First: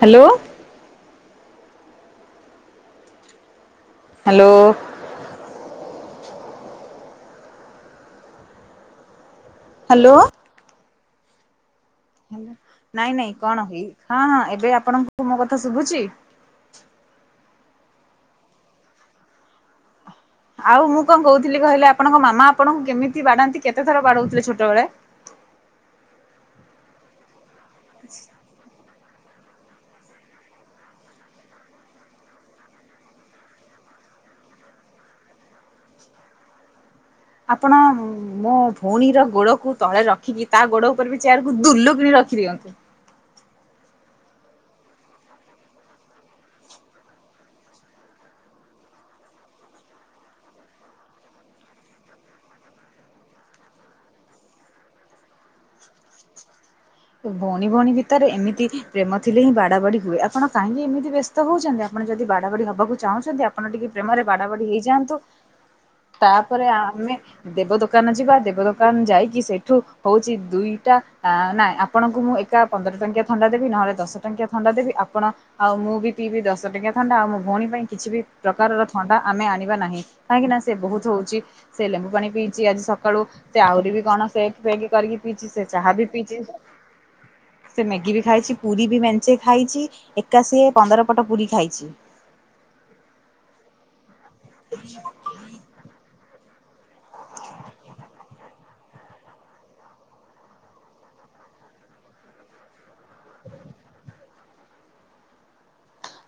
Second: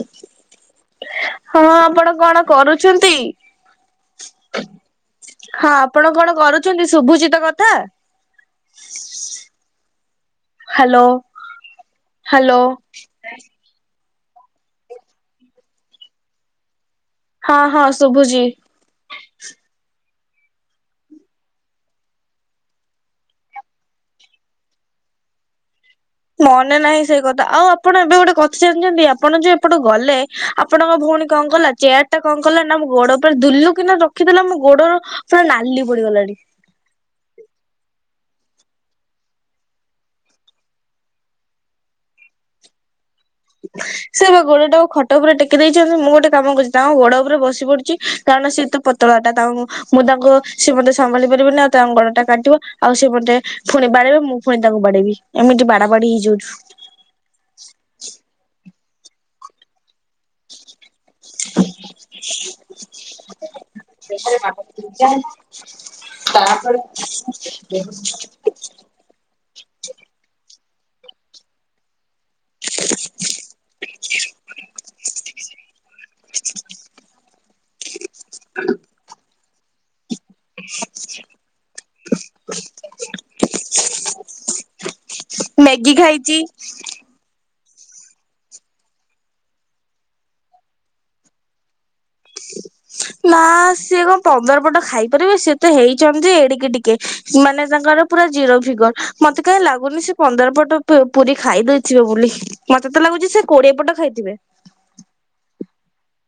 Hello ହଁ ଆପଣ କଣ କରୁଛନ୍ତି? ହ୍ୟାଲୋ। ହଁ ଆପଣ କଣ କରୁଛନ୍ତି, ଶଭୁଚି ତ କଥା? ହ୍ୟାଲୋ। ହ୍ୟାଲୋ। ନାଇଁ ନାଇଁ କଣ ହେଇ ହଁ ହଁ ଏବେ ଆପଣଙ୍କୁ ମୋ କଥା ଶୁଭୁଛି। ହଁ ହଁ ଶୁଭୁଛି। ଆଉ ମୁଁ କଣ କହୁଥିଲି କହିଲେ ଆପଣଙ୍କ ମାମା ଆପଣଙ୍କୁ କେମିତି ବାଡାନ୍ତି କେତେ ଥର ବାଡଉଥିଲେ ଛୋଟବେେଳେ‌? ମନେ ନାହିଁ ସେଇ କଥା ଆଉ ଆପଣ ଏବେ ଗୋଟେ କଥା ଜାଣିଛନ୍ତି ଆପଣ ଯେ ଆପଣ ଗଲେ ଆପଣଙ୍କ ଭଉଣ କଣ କଲା ଚେୟାର ଟା କଣ କଲା ନା ଗୋଡ ଉପରେ ଦୁଲୁ କିନା ର ରଖିଦେଲା ଆମ ଗୋଡର ପୁରା ନାଲି ପଡିଗଲାଣି। ଆପଣ ମୋ ଭଉଣୀର ଗୋଡକୁ ତଳେ ରଖିକି ତା ଗୋଡ ଉପରେ ବି ଚେୟାର କକୁ ଦୁଲୁ କିଣି ରଖିଦିଅନ୍ତୁ। ସେ ବା ଗୋଡଟା ଖଟ ଉପରେ ଟେକି ଦେଇଛନ୍ତି ମୁଁ ଗୋଟେ କାମ କରୁଛି ତାଙ୍କ ଗୋଡ ଉପରେ ବସି ପଡୁଛି। କାରଣ ଶୀତ ପତଳା ଟା ତାଙ୍କୁ ମୁଁ ତାଙ୍କୁ ସେ ମତେ ସମ୍ଭାଳି ପାରିବିନି ଆଉ ତା ଅଙ୍ଗଣଟା କାଟିବ ଆଉ ସେ ମତେ ପୁଣି ବାଡିବ ମୁଁ ପୁଣି ତାଙ୍କୁ ବାଡେଇବି ଏମିତି ବାଡା ବାଡି ହେଇଯାଉଛୁ। ଭଉଣୀ ଭଉଣୀ ଭିତରେ ଏମିତି ପ୍ରେମ ଥିଲେ ହିଁ ବାଡ ବାଡି ହୁଏ। ଆପଣ କାହିଁକି ଏମିତି ବ୍ୟସ୍ତ ହଉଛନ୍ତି ଆପଣ ଯଦି ବାଡ଼ବାଡ଼ି ହେବାକୁ ଚାହୁଁଛନ୍ତି ଆପଣ ଟିକେ ପ୍ରେମରେ ବାଡ଼ବାଡ଼ି ହେଇଯାଆନ୍ତୁ। ତାପରେ ଆମେ ଦେବ ଦୋକାନ ଯିବା ଦେବ ଦୋକାନ ଦ କ ଯାଇକି ସେଇଠୁ ହଉଛି ଦିଇଟା ନାଇଁ ଆପଣଙ୍କୁ ମୁଁ ଟଙ୍କା ପନ୍ଦର ଟଙ୍କିଆ ଥଣ୍ଡା ଦେବି ନହେଲେ ଦଶ ଟଙ୍କଆ ଥଣ୍ଡା ଦେବି ଆପଣ ଆଉ ମୁଁ ବି ପିଇବି ଦଶ ଟଙ୍କିଆ ଥଣ୍ଡା, ଆଉ ମୋ ଭଉଣୀ ପାଇଁ କିଛି ବି ପ୍ରକାରର ଥଣ୍ଡା ଆମେ ଆଣିବା ନାହିଁ। କାହିଁକି ନା ସେ ବହୁତ ହଉଛି ସେ ଲେମ୍ବୁ ପାଣି ପିଇଛି ଆଜି ସକାଳୁ। ସେ ଆହୁରି ବି କଣ ସେଗ ଫେଗ କରିକି ପିଇଛି ସେ ମ୍ୟାଗି ଚାହା ବି ଖାଇଛି ପିଇଚି ସେ ମ୍ୟାଗି ବି ଖାଇଛି ପୁରୀ ବି ମେଞ୍ଚେ ଖାଇଛି ଏକା ସି ପନ୍ଦର ପଟ ପୁରୀ ଖାଇଚି। ନା ସିଏ କଣ ପନ୍ଦର ପଟ ଖାଇପାରିବେ ସେ ତେ ହେଇଛନ୍ତି ଏଡିକି ଟିକେ ମାନେ ତାଙ୍କର ପୁରା ଜିରୋ ଫିଗର ମତେ କାହିଁ ଲାଗୁନି ସେ ପନ୍ଦର ପଟ ପୁରୀ ଖାଇ ଦେଇେଇଥିବ ବୋଲି ମତେ ତ ଲାଗୁଛି ସେ କୋଡିଏ ପଟ ଖାଇଥିବେ।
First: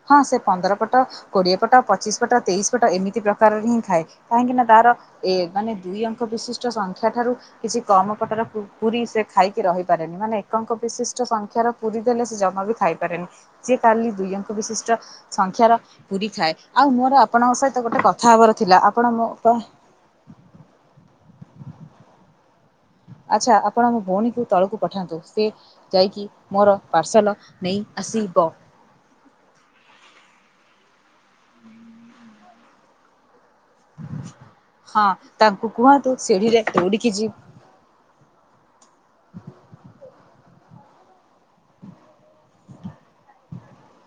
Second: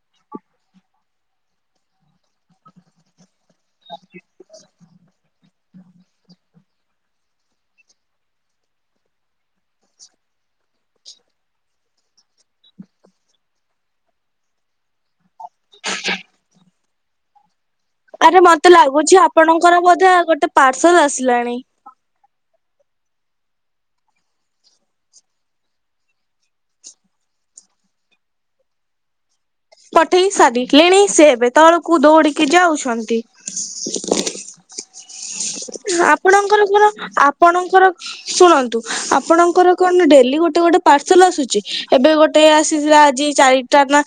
ହଁ ସେ ପନ୍ଦର ପଟ କୋଡିଏ ପଟ ପଚିଶି ପଟ ତେଇଶ ପଟ ଏମିତି ପ୍ରକାରରେ ହିଁ ଖାଏ। କାହିଁକି ନା ତାର ଏ ମାନେ ଦୁଇ ଅଙ୍କ ବିଶିଷ୍ଟ ସଂଖ୍ୟା ରୁ କିଛି କମ ପଟାର ପୁରୀ ସେ ଖାଇକି ରହିପାରେନି ମାନେ ଏକଙ୍କ ବିଶିଷ୍ଟ ସଂଖ୍ୟାର ପୁରୀ ଦେଲେ ସେ ଜମା ବି ଖାଇପାରେନି ଯିଏ ଟାଲି ଦୁଇଙ୍କ ବିଶିଷ୍ଟ ସଂଖ୍ୟାର ପୁରୀ ଥାଏ। ଆଉ ମୋର ଆପଣଙ୍କ ସହିତ ଗୋଟେ କଥା ଆରେ ହେବାର ମତେ ଥିଲା ଆପଣ ଲାଗୁଛି ମୋ କ ଆପଣଙ୍କର ବୋଧେ ଗୋଟେ ପାର୍ସଲ ଆସିଲାଣି। ଆଚ୍ଛା ଆପଣ ଆମ ଭଉଣୀକୁ ତଳକୁ ପଠାନ୍ତୁ ସେ ଯାଇକି ମୋର ପାର୍ସଲ ନେଇ ଆସିବ। ପଠେଇ ସାରି ଲେଣେଇ ସେ ଏବେ ତଳକୁ ଦୌଡିକି ଯାଉଛନ୍ତି। ହଁ ତାଙ୍କୁ କୁହନ୍ତୁ ସିଢ଼ିରେ ଆପଣଙ୍କର କଣ ଦୌଡ଼ିକି ଯିବ ଆପଣଙ୍କର ଶୁଣନ୍ତୁ ଆପଣଙ୍କର କଣ ଡେଲି ଗୋଟେ ଗୋଟେ ପାର୍ସଲ ଆସୁଛି ଏବେ ଗୋଟେ ଗୋଟେ ଆସିଥିଲା ଆଜି ଚାରିଟା ନା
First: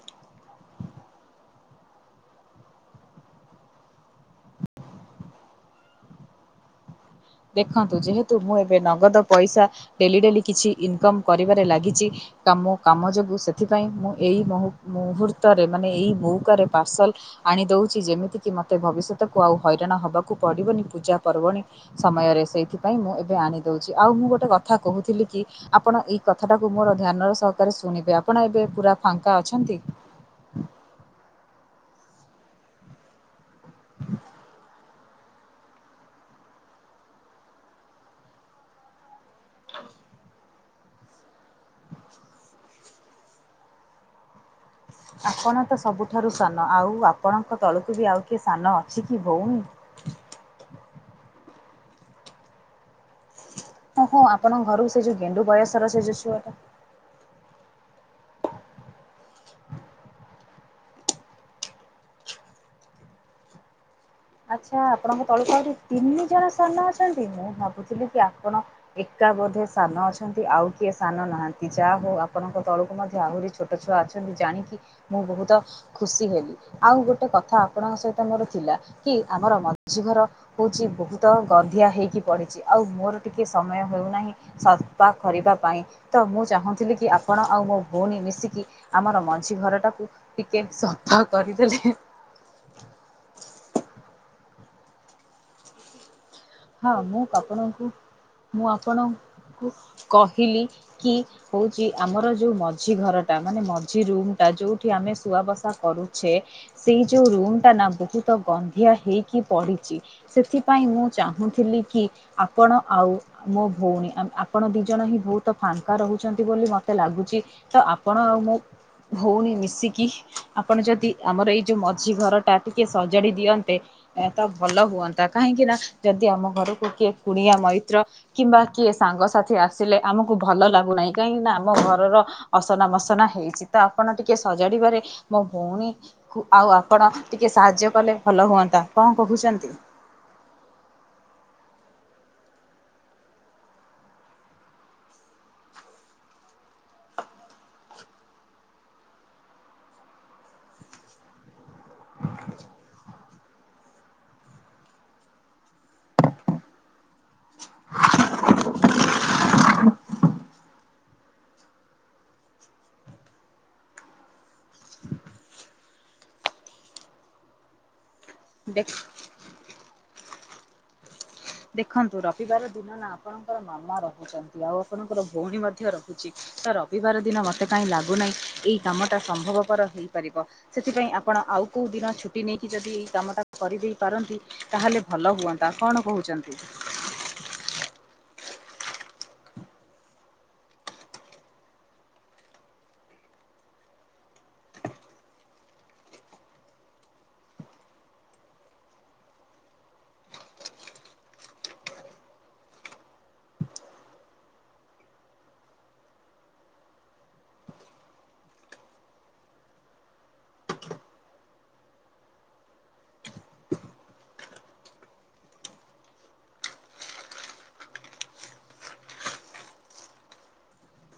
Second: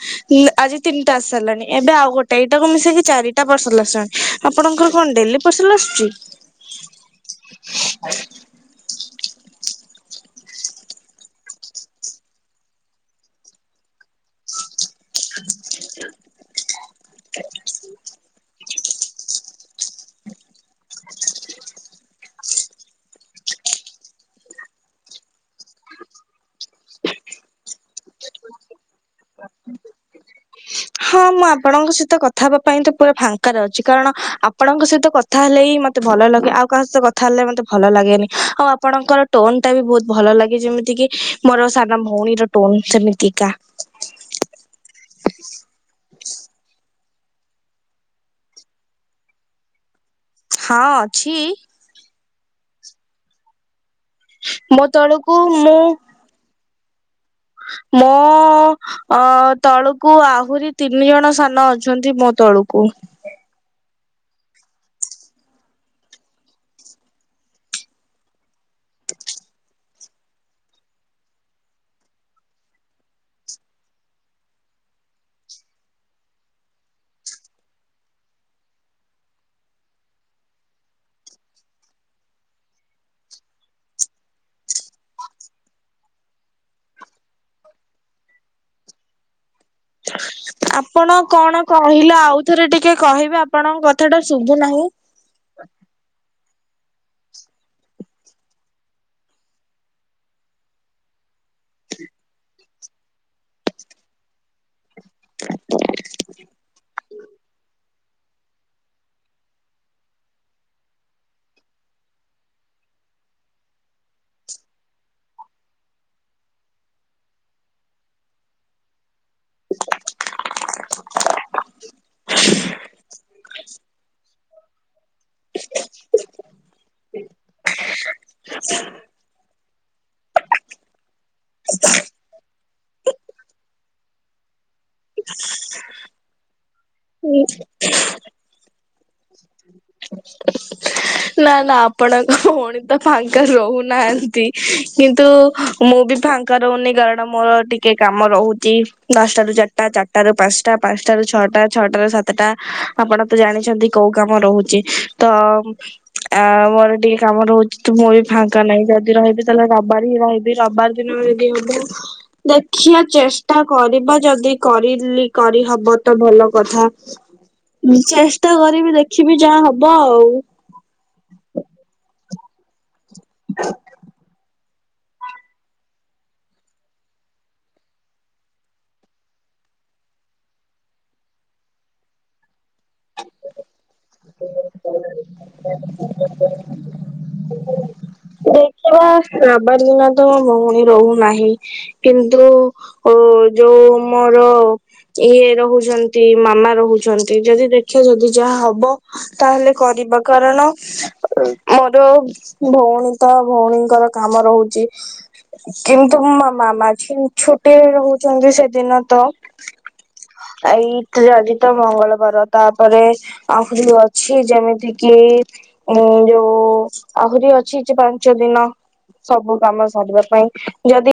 ଆଜି ତିନିଟା ଆସି ସାରିଲାଣି ଏବେ ଆଉ ଗୋଟେ ଏଇଟାକୁ ମିଶେଇକି ଚାରିଟା ପସାରିଲ ଆସି ଆପଣଙ୍କର କଣ ଡେଲି ପାର୍ସଲ ଆସୁଛି? ଦେଖନ୍ତୁ ଯେହେତୁ ମୁଁ ଏବେ ନଗଦ ପଇସା ଡେଲି ଡେଲି କିଛି ଇନକମ୍ କରିବାରେ ଲାଗିଛି କାମ କାମ ଯୋଗୁଁ ସେଥିପାଇଁ ମୁଁ ଏଇ ମୁହୂର୍ତ୍ତରେ ମାନେ ଏଇ ମଉକାରେ ପାର୍ସଲ ଆଣିଦଉଛି ଯେମିତିକି ମୋତେ ମୋତେ ଭବିଷ୍ୟତକୁ ଆଉ ହଇରାଣ ହେବାକୁ ପଡ଼ିବନି ପୂଜା ପର୍ବଣିୀ ସମୟରେ ସେଇଥିପାଇଁ ମୁଁ ଏବେ ଆଣିଦଉଛି ଆଉ ମୁଁ ଗୋଟେ କଥା କହୁଥିଲି କି ଆପଣ ଏଇ କଥାଟାକୁ ମୋର ଧ୍ୟାନର ସହକାରେ ଶୁଣିବେ ଆପଣ ଏବେ ପୁରା ଫାଙ୍କା ଅଛନ୍ତି? [inaudible] ହଁ ମୁଁ ଆପଣଙ୍କ ସହିତ କଥା ହେବା ପାଇଁ ତ ପୁରା ଫାଙ୍କ ଅଛି କାରଣ ଆପଣଙ୍କ ସହିତ କ କଥା ହେଲେ ହିଁ ମତେ ଭଲ ଲାଗେ ଆଉ କାହା ସହିତ କଥା ହେଲେ ମତେ ଭଲ ଲାଗେନି ଆଉ ଆପଣଙ୍କର ଟୋନ ଟା ବି ବହୁତ ଭଲ ଲାଗେ ଯେମିତି କି ମୋର ସାନ ଭଉଣୀର ଟୋନ ସେମିତିକା। ଆପଣ ତ ସବୁଠାରୁ ସାନ ଆଉ ଆପଣଙ୍କ ତଳକୁ ବି ଆଉ କିଏ ସାନ ଅଛି କି ଭଉଣୀ? ହଁ ଅଛି। ଓ ହୋ ଆପଣଙ୍କ ଘର ମୋ ସେ ଯୋଉ ତଳକୁ ଗେଣ୍ଡୁ ମୁଁ ବୟସର ସେ ଯୋଉ ଛୁଆଟା ମୋ ଅ ତଳକୁ ଆହୁରି ତିନି ଜଣ ସାନ ଅଛନ୍ତି ମୋ ତଳକୁ। ଆଚ୍ଛା ଆପଣଙ୍କ ତଳ ଆହୁରି ତିନି ଜଣ ସାନ ଅଛନ୍ତି ମୁଁ ଭାବୁଥିଲି କି ଆପଣ ଏକା ବୋଧେ ସାନ ଅଛନ୍ତି ଆଉ କିଏ ସାନ ନାହାନ୍ତି ଯାହା ହଉ ଆପଣଙ୍କ ତଳକୁ ମଧ୍ୟ ଆହୁରି ଛୋଟ ଛୋଟ ଛୁଆ ଅଛନ୍ତି ଜାଣିକି ମୁଁ ବହୁତ ଖୁସି ହେଲି ଆଉ ଗୋଟେ କଥା ଆପଣଙ୍କ ସହିତ ମୋର ଥିଲା କି ଆମର ମଝି ଘର ହଉଛି ବହୁତ ଗନ୍ଧିଆ ହେଇକି ପଡିଛି ଆଉ ମୋର ଟିକେ ସମୟ ହେଉନାହିଁ ସଫଫା କରିବା ପାଇଁ। ତ ମୁଁ ଚାହୁଁଥିଲି କି ଆପଣ ଆଉ ମୋ ଭଉଣୀ ମିଶିକି ଆମର ମଝି ଘର ଟାକୁ ଆପଣ କଣ କହିଲେ ଆଉଥରେ ଟିକେ କହିବେ ଆପଣଙ୍କ କଥା ଟା ଶୁଭୁନାହିଁ। ହଁ ମୁଁ ଆପଣଙ୍କୁ ମୁଁ ଆପଣ କୁ କହିଲି କି ହଉଛି ଆମର ଯୋଉ ମଝି ଘରଟା ମାନେ ମଝି ରୁମ୍ ଯୋଉଠି ଆମେ ସୁଆ ବସା କରୁଛେ ସେଇ ଯୋଉ ରୁମ ଟା ନା ବହୁତ ତ ଗନ୍ଧିଆ ହୋଇକି ପଡ଼ିଛି ସେଥିପାଇଁ ମୁଁ ଚାହୁଁଥିଲି କି ଆପଣ ଆଉ ମୋ ଭଉଣୀ ଆପଣ ଦୁଇଜଣ ହିଁ ବହୁତ ଫାଙ୍କା ରହୁଛନ୍ତି ବୋଲି ମୋତେ ଲାଗୁଛି। ତ ଆପଣ ଆଉ ମୋ ଭଉଣୀ ମିଶିକି ଆପଣ ଯଦି ଆମର ଏଇ ଯୋଉ ମଝି ଘର ଟା ଟିକେ ସଜାଡି ଦିଅନ୍ତେ ତ ଭଲ ହୁଅନ୍ତା କାହିଁକି ନା ଯଦି ଆମ ଘରକୁ କିଏ କୁଣିଆ ମୈତ୍ର କିମ୍ବା କିଏ ସାଙ୍ଗସାଥି ଆସିଲେ ଆମକୁ ଭଲ ଲାଗୁନାହିଁ। କାହିଁକି ନା ଆମ ଘରର ଅସନା ମସନା ହେଇଛି ତ ଆପଣ ଟିକେ ସଜାଡିବାରେ ମୋ ଭଉଣୀ ଆଉ ଆପଣ ଟିକେ ସାହାଯ୍ୟ କଲେ ଭଲ ହୁଅନ୍ତା କଣ କହୁଛନ୍ତି [inaudible] ନା ନା ଆପଣଙ୍କ ଭଉଣୀ ତ ଫାଙ୍କା ରହୁନାହାନ୍ତି କିନ୍ତୁ ମୁଁ ବି ଫାଙ୍କା ରହୁନି କାରଣ ମୋର ଟିକେ କାମ ରହୁଛି ଦଶଟା ରୁ ଚାରିଟା ଚାରି ଚାରି ଟାରୁ ପାଞ୍ଚଟା ପାଞ୍ଚଟାରୁ ଛଅଟା ଛଅଟା ରୁ ସାତଟା ଆପଣ ତ ଜାଣିଛନ୍ତି କୋଉ କାମ ରହୁଛି ତ ଆ ମୋର ଟିକେ କାମ ରହୁଛି ତ ମୁଁ ବି ଫାଙ୍କା ନାହିଁ ଯଦି ରହିବି ତାହେଲେ ରବିବାର ହିଁ ରହିବି ରବିବାର ଦିନ ଯଦି ହବ ଦେଖିବା ଚେଷ୍ଟା କରିବା ଯଦି କରିଲି କରିହବ ତ ଭଲ କଥା। ଚେଷ୍ଟା ଦେଖ କରିବି ଦେଖିବି ଯାହା ହବ ଆଉ। ଦେଖନ୍ତୁ ରବିବାର ଦିନ ନା ଆପଣଙ୍କର ମାମା ରହୁଛନ୍ତି ଆଉ ଆପଣଙ୍କର ଭଉଣୀ ମଧ୍ୟ ରହୁଛି। ତ ରବିବାର ଦିନ ମତେ କାହିଁ ଲାଗୁନାହିଁ ଏଇ କାମ ଟା ସମ୍ଭବପର ହେଇପାରିବ। ସେଥିପାଇଁ ଆପଣ ଆଉ କୋଉ ଦିନ ଛୁଟି ନେଇକି ଯଦି ଏଇ କାମଟାକୁ କରିଦେଇ ପାରନ୍ତି ତାହେଲେ ଭଲ ହୁଅନ୍ତା କଣ କହୁଛନ୍ତି? ଦେଖିବା ରବିବାର ଦିନ ତ ମୋ ଭଉଣୀ ରହୁନାହିଁ। କିନ୍ତୁ ଅ ଯୋଉ ମୋର। ଇଏ ରହୁଛନ୍ତି ମାମା ରହୁଛନ୍ତି ଯଦି ଦେଖେ ଯଦି ଯାହା ହବ। ତାହେଲେ କରିବା କାରଣ ମୋର। ଭଉଣୀ ତ ଭଉଣୀଙ୍କର କାମ ରହୁଛି। କିନ୍ତୁ ମ ମାମା ଛି ଛୁଟିରେ ରହୁଛନ୍ତି ସେଦିନ ତ। ଏଇଥି ରେ ଅଜି ତ ମଙ୍ଗଳବାର ତାପରେ। [unintelligible] ଅଛି ଯେମିତି କିି ଉଁ ଯୋଉ ଆହୁରି ଅଛି ଯେ ପାଞ୍ଚ ଦିନ। ସବୁ କାମ ସରିବା ପାଇଁ ଯଦି